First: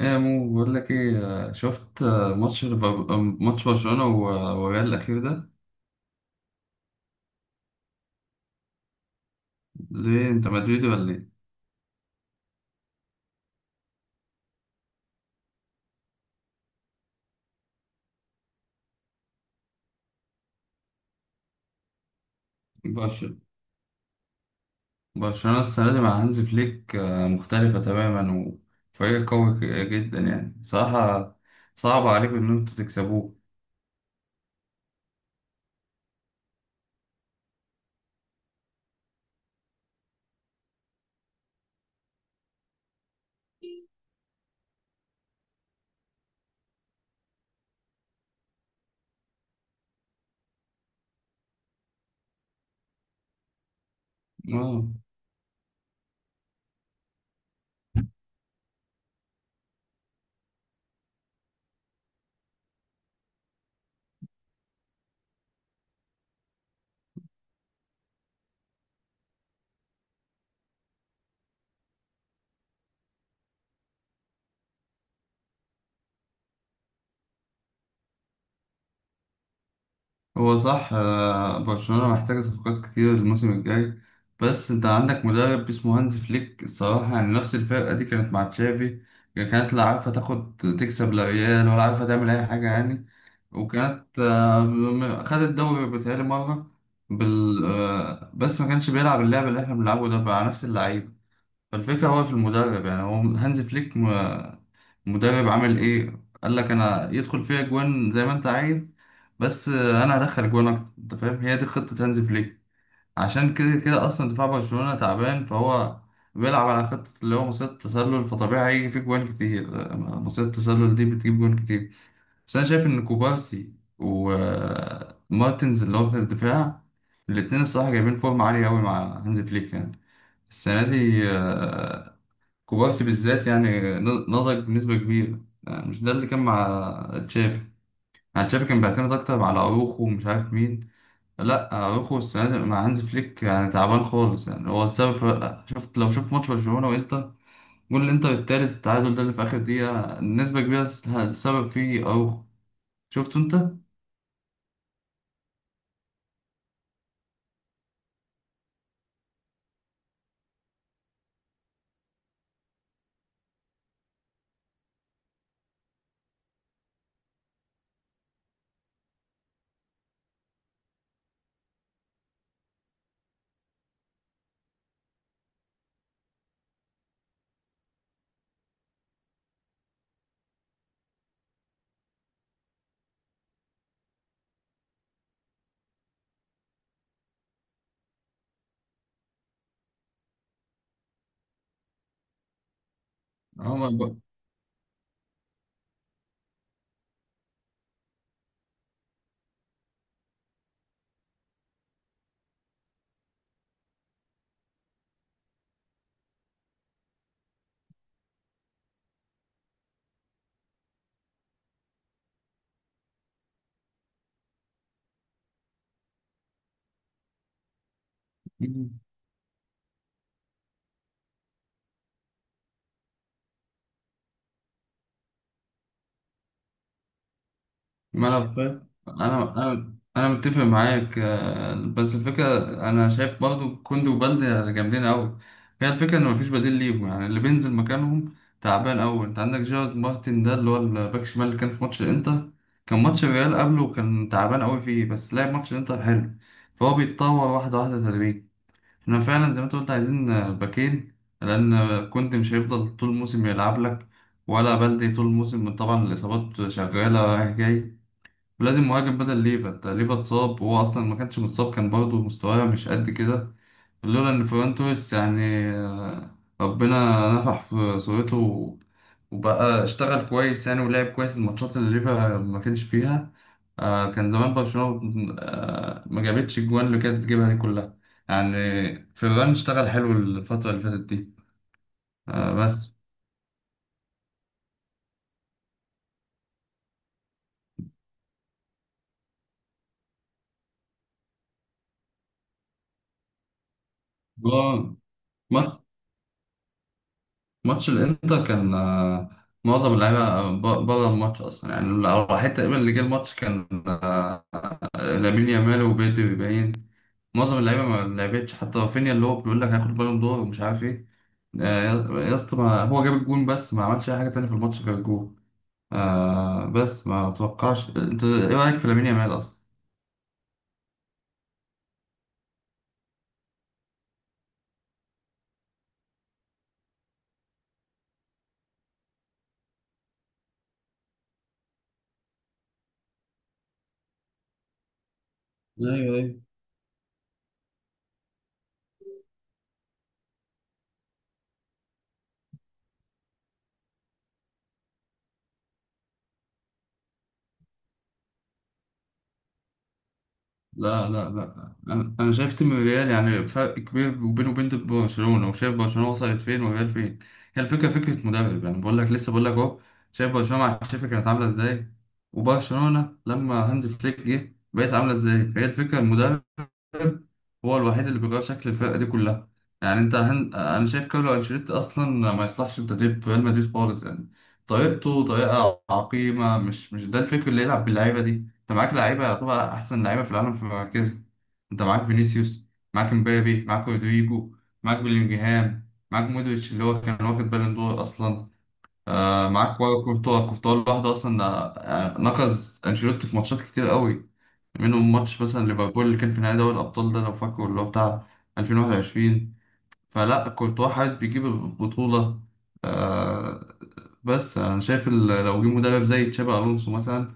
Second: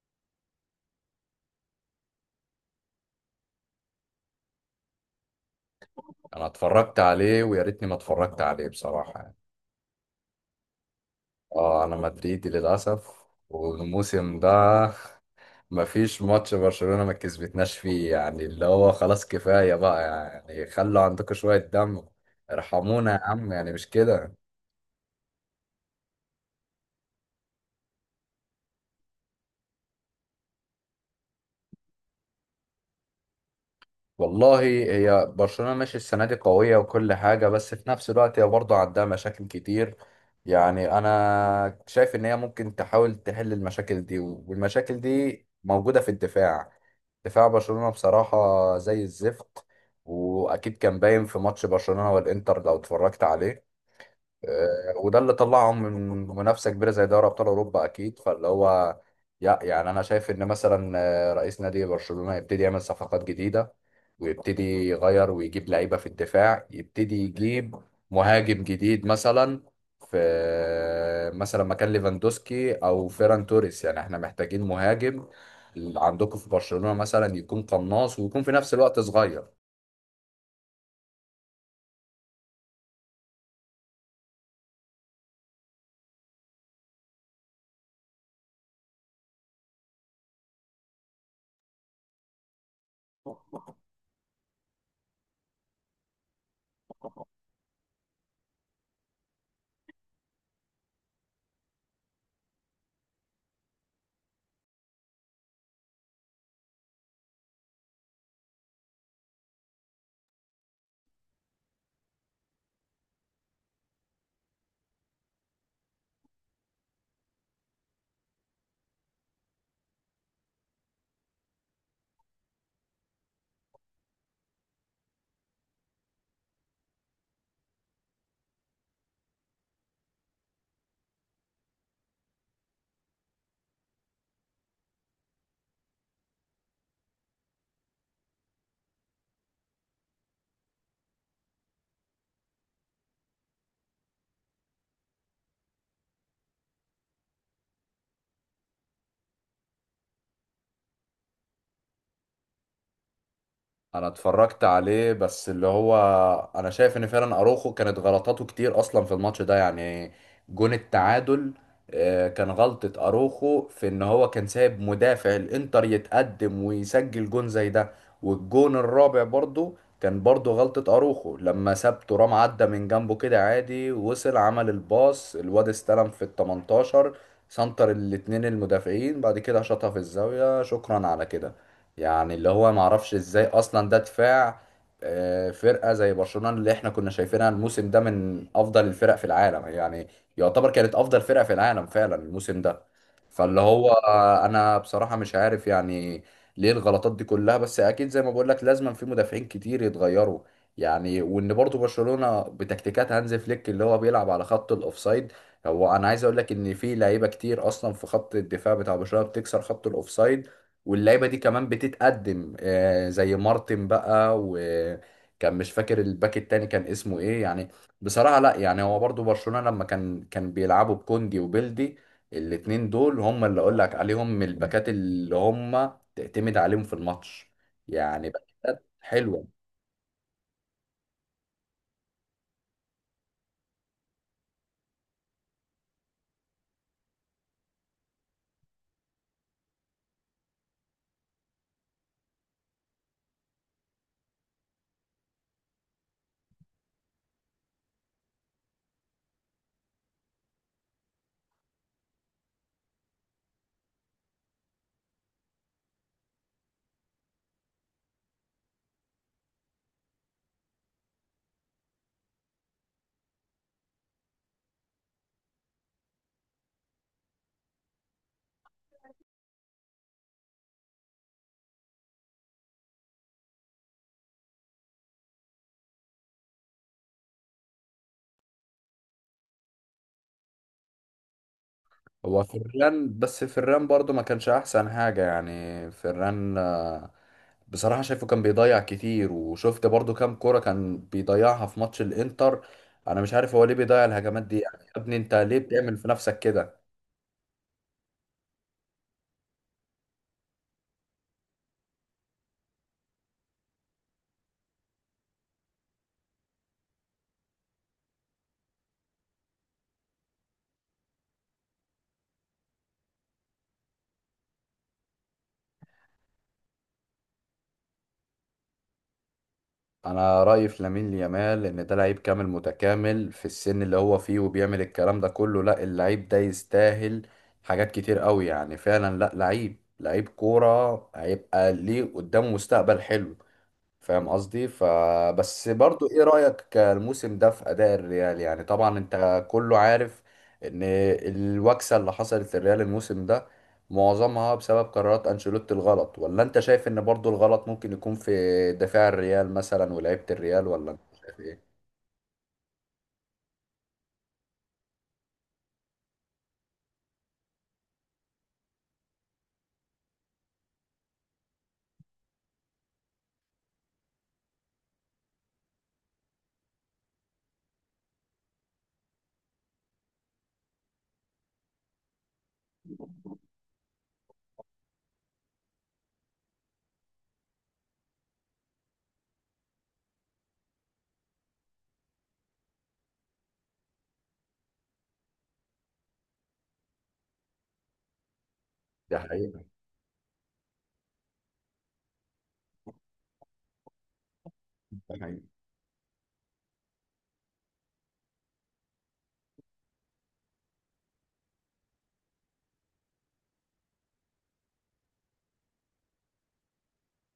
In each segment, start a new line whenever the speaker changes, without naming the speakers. ايه مو بقول لك، ايه شفت آه، ماتش ليفر- آه، ماتش برشلونة والريال الأخير ده.
انا اتفرجت عليه ويا ريتني ما اتفرجت عليه بصراحة يعني.
ليه انت مدريدي ولا ايه؟
اه انا مدريدي للاسف والموسم ده مفيش ماتش برشلونة ما كسبتناش فيه يعني اللي هو خلاص كفاية بقى يعني خلوا عندكم شوية دم ارحمونا يا
برشلونة.
عم يعني مش كده.
برشلونة السنة دي مع هانز فليك مختلفة تماما، وفريق قوي جدا يعني صراحة. صعب عليكم ان انتوا تكسبوه.
والله هي برشلونة ماشي السنة دي قوية وكل حاجة، بس في نفس الوقت هي برضه عندها مشاكل كتير. يعني أنا شايف إن هي ممكن تحاول تحل المشاكل دي، والمشاكل دي موجودة في الدفاع. دفاع برشلونة بصراحة زي الزفت، وأكيد كان باين في ماتش برشلونة والإنتر لو اتفرجت عليه.
اه.
وده اللي طلعهم من منافسه كبيره زي دوري ابطال اوروبا اكيد. فاللي هو يعني انا شايف ان مثلا رئيس نادي برشلونه يبتدي يعمل صفقات جديده، ويبتدي يغير ويجيب لعيبه في الدفاع، يبتدي يجيب مهاجم جديد مثلا في مثلا مكان ليفاندوسكي او فيران توريس. يعني احنا محتاجين مهاجم عندكم في برشلونه مثلا يكون قناص ويكون في نفس الوقت صغير.
هو صح، برشلونة محتاجة صفقات كتير الموسم الجاي، بس انت عندك مدرب اسمه هانز فليك. الصراحة يعني نفس الفرقة دي كانت مع تشافي، يعني كانت لا عارفة تاخد تكسب لا ريال ولا عارفة تعمل أي حاجة يعني. وكانت خدت الدوري بتهيألي مرة، بال آه، بس ما كانش بيلعب اللعب اللي احنا بنلعبه ده مع نفس اللعيبة. فالفكرة هو في المدرب، يعني هو هانز فليك المدرب. عمل ايه قال لك انا يدخل فيها جوان زي ما انت عايز، بس انا هدخل جوان اكتر. انت فاهم هي دي خطة هانز فليك. عشان كده كده اصلا دفاع برشلونة تعبان، فهو بيلعب على خطة اللي هو مصيدة التسلل، فطبيعي هيجي فيه جوان كتير. مصيدة التسلل دي بتجيب جوان كتير، بس انا شايف ان كوبارسي ومارتنز اللي هو في الدفاع، الاتنين الصراحة جايبين فورمة عالية أوي مع هانز فليك يعني السنة دي. كوبارسي بالذات يعني نضج بنسبة كبيرة، يعني مش ده اللي كان مع تشافي. يعني تشافي كان بيعتمد أكتر على أروخو ومش عارف مين. لا، أروخو السنة دي مع هانز فليك يعني تعبان خالص، يعني هو السبب في... لو شفت ماتش برشلونة وإنتر، جول الإنتر التالت، التعادل ده اللي في آخر دقيقة نسبة كبيرة السبب فيه أروخو. شفته أنت؟
انا اتفرجت عليه، بس اللي هو انا شايف ان فعلا اروخو كانت غلطاته كتير اصلا في الماتش ده يعني. جون التعادل كان غلطة اروخو في ان هو كان سايب مدافع الانتر يتقدم ويسجل جون زي ده. والجون الرابع برضو كان برضو غلطة اروخو لما ساب ترام عدى من جنبه كده عادي، وصل عمل الباص، الواد استلم في ال 18 سنتر، الاتنين المدافعين بعد كده شاطها في الزاوية، شكرا على كده. يعني اللي هو معرفش ازاي اصلا ده دفاع فرقة زي برشلونة اللي احنا كنا شايفينها الموسم ده من افضل الفرق في العالم، يعني يعتبر كانت افضل فرقة في العالم فعلا الموسم ده. فاللي
هو
هو انا بصراحة مش عارف يعني ليه الغلطات دي كلها، بس اكيد زي ما بقول لك لازم في مدافعين كتير يتغيروا. يعني وان برضو برشلونة بتكتيكات هانز فليك اللي هو بيلعب على خط الاوفسايد، هو انا عايز اقول لك ان في لعيبة كتير اصلا في خط الدفاع بتاع برشلونة بتكسر خط الاوفسايد. واللعيبه دي كمان بتتقدم زي مارتن بقى، وكان مش فاكر الباك التاني كان اسمه ايه يعني. بصراحه لا، يعني هو برضو برشلونه لما كان بيلعبوا بكوندي وبيلدي، الاتنين دول هم اللي اقول لك عليهم من الباكات اللي هم تعتمد عليهم في الماتش،
ما
يعني
انا
باكات
فاهم، انا
حلوه.
انا انا متفق معاك. بس الفكره، انا شايف برضو كوندي وبالدي يعني جامدين قوي. هي الفكره ان مفيش بديل ليهم، يعني اللي بينزل مكانهم تعبان قوي. انت عندك جيرارد مارتن ده اللي هو الباك شمال اللي كان في ماتش الانتر، كان ماتش الريال قبله كان تعبان قوي فيه، بس لعب ماتش الانتر حلو. فهو بيتطور واحده واحده تدريجيا. احنا فعلا زي ما انت قلت عايزين باكين، لان كوندي مش هيفضل طول الموسم يلعب لك، ولا بالدي طول الموسم. طبعا الاصابات شغاله رايح جاي، ولازم مهاجم بدل ليفا. انت ليفا اتصاب، وهو اصلا ما كانش متصاب كان برضه مستواه مش قد كده، لولا ان فران توريس يعني ربنا نفح في صورته وبقى اشتغل كويس، يعني ولعب كويس الماتشات اللي ليفا ما كانش فيها. كان زمان برشلونة ما جابتش الجوان اللي كانت تجيبها دي كلها يعني. فران اشتغل حلو الفترة اللي فاتت دي.
هو
بس
فران، بس فران برضو ما كانش احسن حاجة، يعني فران بصراحة شايفه كان بيضيع كتير، وشفت برضو كام كورة كان بيضيعها في ماتش الانتر. انا مش عارف هو ليه بيضيع الهجمات دي يعني، يا
هو
ابني انت ليه بتعمل في نفسك كده.
ماتش الانتر كان معظم اللعيبه بره الماتش اصلا، يعني الوحيد تقريبا اللي جه الماتش كان آه، لامين يامال وبيدري باين. معظم اللعيبه ما لعبتش، حتى رافينيا اللي هو بيقول لك هياخد بالون دور ومش عارف ايه. يا يا اسطى، هو جاب الجون بس ما عملش اي حاجه تانية في الماتش غير الجون. بس ما اتوقعش. انت ايه رايك في لامين يامال اصلا؟
انا رأيي في لامين يامال ان ده لعيب كامل متكامل في السن اللي هو فيه وبيعمل الكلام ده كله، لا اللعيب ده يستاهل حاجات كتير قوي، يعني فعلا لا لعيب، لعيب كورة هيبقى ليه قدامه مستقبل حلو. فاهم قصدي؟ فبس برضو
ايوه.
ايه رأيك الموسم ده في اداء الريال؟ يعني طبعا انت كله عارف ان الوكسة اللي حصلت للريال الموسم ده معظمها بسبب قرارات انشيلوتي الغلط، ولا انت شايف ان برضو الغلط ممكن يكون في دفاع الريال مثلا ولاعيبة الريال، ولا انت
لا لا
شايف ايه؟
لا، أنا شايف تيم الريال يعني فرق كبير، وبينه وبين برشلونه، وشايف برشلونه وصلت فين والريال فين. هي الفكره فكره مدرب. يعني بقول لك، لسه بقول لك اهو، شايف برشلونه مع تشافي كانت عامله ازاي، وبرشلونه لما هانز فليك جه بقت عامله ازاي. فهي الفكره، المدرب هو الوحيد اللي بيغير شكل الفرقة دي كلها. يعني انت انا شايف كارلو انشيلوتي اصلا ما يصلحش لتدريب ريال مدريد خالص، يعني طريقته طريقة عقيمة. مش ده الفكر اللي يلعب باللعيبة دي. انت معاك لعيبة يعتبر احسن لعيبة في العالم في مراكزها. انت معاك فينيسيوس، معاك مبابي، معاك رودريجو، معاك بيلينجهام، معاك مودريتش اللي هو كان واخد بالون دور اصلا.
دي
آه،
حقيقة.
معاك كورتوا. كورتوا لوحده اصلا نقز انشيلوتي في ماتشات كتير قوي، منهم
ده
ماتش
حقيقي.
مثلا ليفربول اللي كان في نهائي دوري الأبطال ده لو فاكره، اللي هو بتاع 2021. فلا كورتوا حاسس بيجيب البطولة. آه بس أنا شايف لو جه مدرب زي تشابي ألونسو مثلا،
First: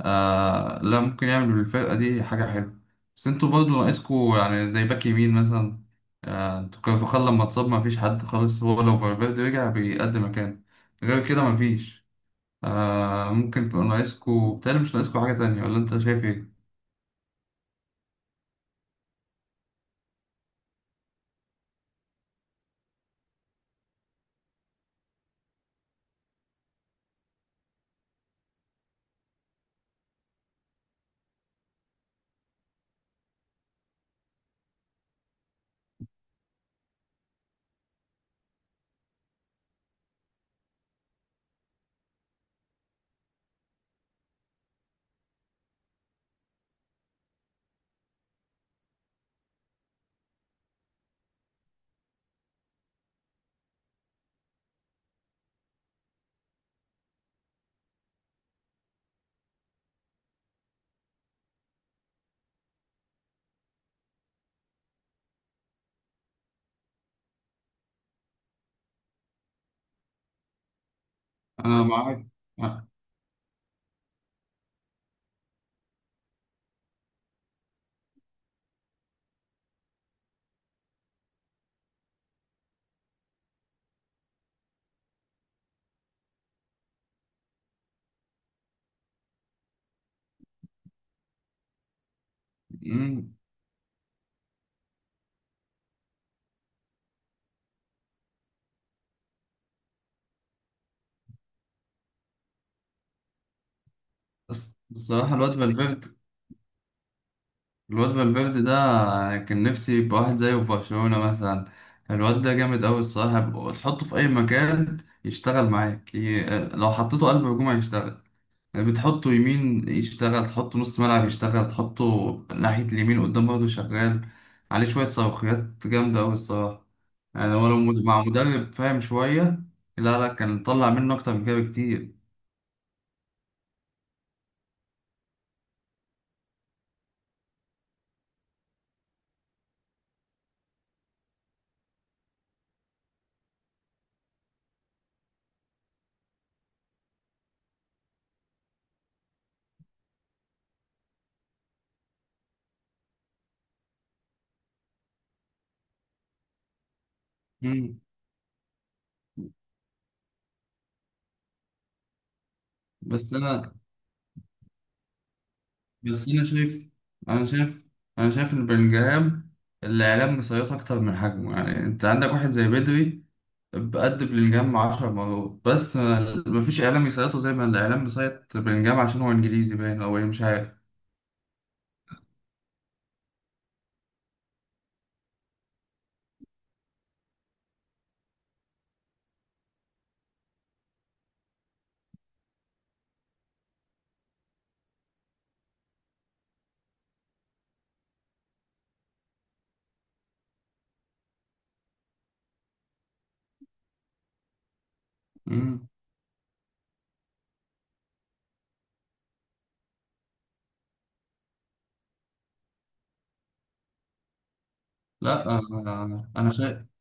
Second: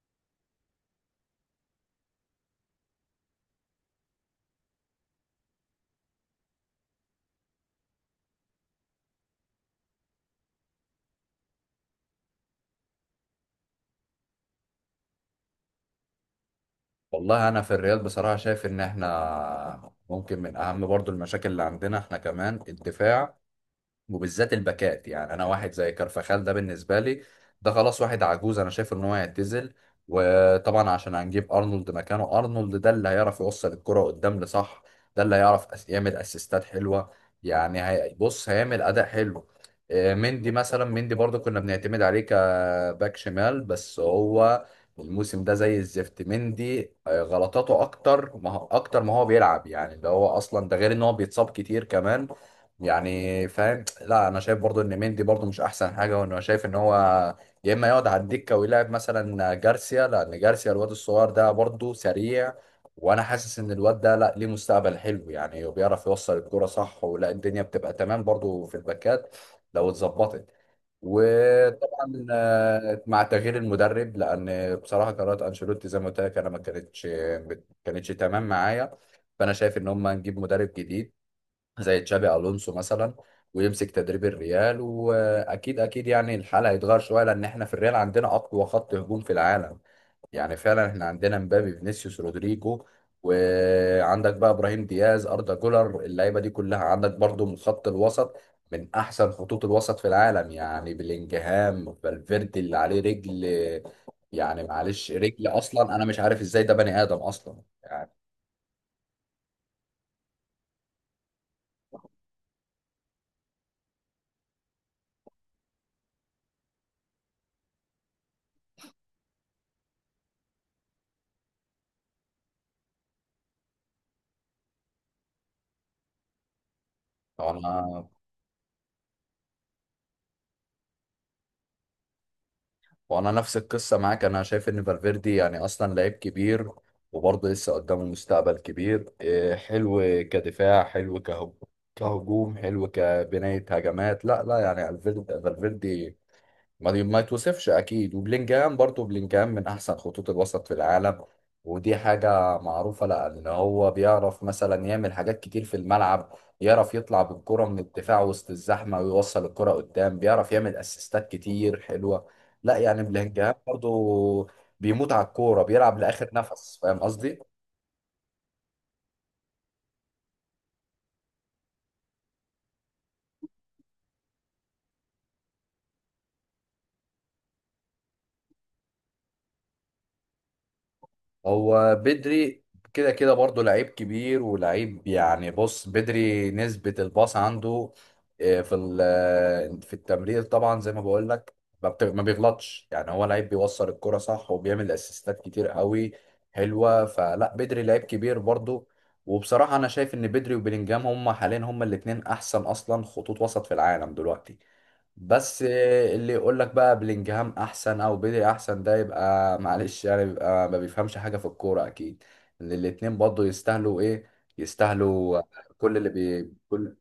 لا ممكن يعمل بالفرقة دي حاجة حلوة. بس انتوا برضه ناقصكوا يعني زي باك يمين مثلا. انتوا كارفاخال لما اتصاب ما فيش حد خالص. هو لو فالفيردي رجع بيقدم مكان، غير كده ما فيش. ممكن تبقوا ناقصكوا، بتهيألي مش ناقصكوا حاجة تانية، ولا انت شايف ايه؟
والله انا في الريال بصراحة شايف ان احنا ممكن من اهم برضو المشاكل اللي عندنا احنا كمان الدفاع، وبالذات الباكات. يعني انا واحد زي كارفاخال ده بالنسبه لي ده خلاص واحد عجوز، انا شايف ان هو هيعتزل. وطبعا عشان هنجيب ارنولد مكانه، ارنولد ده اللي هيعرف يوصل الكره قدام لصح، ده اللي هيعرف يعمل اسيستات حلوه. بص هيعمل اداء حلو. مندي مثلا، مندي برضو كنا بنعتمد عليه كباك شمال، بس هو الموسم ده زي الزفت. مندي غلطاته اكتر ما هو- اكتر ما هو بيلعب يعني ده هو اصلا، ده غير ان هو بيتصاب كتير كمان يعني فاهم؟ لا انا شايف برضو ان مندي برضو مش احسن حاجه، وانه شايف ان هو يا اما يقعد على الدكه، ويلعب مثلا جارسيا، لان جارسيا الواد الصغير ده برضو سريع. وانا حاسس ان الواد ده لا ليه مستقبل حلو يعني، وبيعرف يوصل الكوره صح، ولا الدنيا بتبقى تمام برضو في الباكات لو اتظبطت.
أنا
وطبعا
معاك.
مع تغيير المدرب، لان بصراحه قرارات انشيلوتي زي ما قلت لك انا ما كانتش تمام معايا. فانا شايف ان هم نجيب مدرب جديد زي تشابي الونسو مثلا، ويمسك تدريب الريال، واكيد اكيد يعني الحال هيتغير شويه، لان احنا في الريال عندنا اقوى خط هجوم في العالم. يعني فعلا احنا عندنا مبابي، فينيسيوس، رودريجو،
مم.
وعندك بقى ابراهيم دياز، اردا جولر، اللعيبه دي كلها. عندك برضو من خط الوسط من احسن خطوط الوسط في العالم، يعني بلينجهام، فالفيردي اللي عليه رجل. يعني
بس
معلش،
بصراحة
رجل
الواد
اصلا انا
فالفيردي
مش عارف ازاي ده بني ادم اصلا يعني.
الواد فالفيردي ده كان نفسي يبقى واحد زيه في برشلونة مثلا. الواد ده جامد أوي الصراحة، تحطه في أي مكان يشتغل معاك، لو حطيته قلب هجوم هيشتغل، بتحطه يمين يشتغل، تحطه نص ملعب يشتغل، تحطه ناحية اليمين قدام برضه شغال. عليه شوية صاروخيات جامدة أوي الصراحة. يعني هو لو
طبعا.
مع مدرب فاهم شوية، لا لا كان طلع منه أكتر من كده بكتير.
وانا نفس القصه معاك، انا شايف ان فالفيردي يعني اصلا لعيب كبير، وبرضه لسه قدامه مستقبل كبير حلو. كدفاع حلو، كهجوم، كهجوم حلو، كبنايه هجمات. لا لا يعني فالفيردي ما يتوصفش اكيد. وبلينجهام برضه، بلينجهام من احسن خطوط الوسط في العالم ودي حاجة معروفة، لأن هو بيعرف مثلا يعمل حاجات كتير في الملعب. يعرف يطلع بالكرة من
مم.
الدفاع وسط الزحمة، ويوصل الكرة قدام، بيعرف يعمل أسيستات كتير حلوة. لا يعني
بس
بلينجهام
أنا
برضه بيموت على الكورة، بيلعب
بس
لآخر
انا
نفس،
شايف
فاهم قصدي؟
انا شايف انا شايف ان بلينجهام الاعلام مسيطر اكتر من حجمه. يعني انت عندك واحد زي بدري بقد بلينجهام 10 مرات، بس مفيش اعلام يسيطره زي ما الاعلام مسيط بلينجهام، عشان هو انجليزي باين او ايه مش عارف.
هو بدري كده كده برضه لعيب كبير ولعيب، يعني بص بدري نسبة الباص عنده آه، في ال- آه، في التمرير طبعا زي ما بقول لك ما بيغلطش، يعني هو لعيب بيوصل الكرة صح وبيعمل اسيستات كتير قوي حلوة. فلا بدري لعيب كبير برضه. وبصراحة أنا شايف إن بدري وبيلينجهام هما حاليا، هما الاتنين أحسن أصلا خطوط وسط في العالم دلوقتي. بس
مم.
اللي يقول لك بقى بلينجهام احسن او بدري احسن، ده يبقى معلش يعني بيبقى ما بيفهمش حاجه في الكوره اكيد. ان الاتنين برضه يستاهلوا ايه، يستاهلوا
لا،
كل اللي
انا
بي
انا شايف.
كل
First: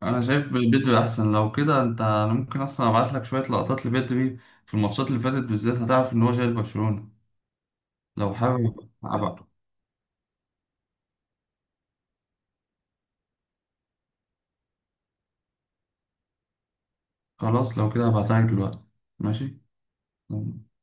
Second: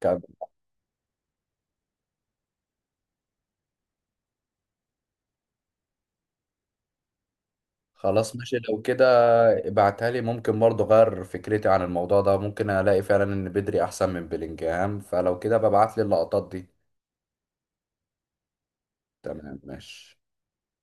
كام
انا شايف بدري احسن. لو كده انا ممكن اصلا ابعت لك شويه لقطات لبدري في الماتشات اللي فاتت بالذات، هتعرف ان هو شايل برشلونه. لو
خلاص ماشي لو
حابب
كده
ابعته؟
ابعتها لي، ممكن برضه اغير فكرتي عن الموضوع ده، ممكن الاقي فعلا ان بدري احسن من بلينجهام، فلو كده ببعت لي اللقطات دي.
خلاص لو كده هبعتها لك دلوقتي.
تمام
ماشي.
ماشي.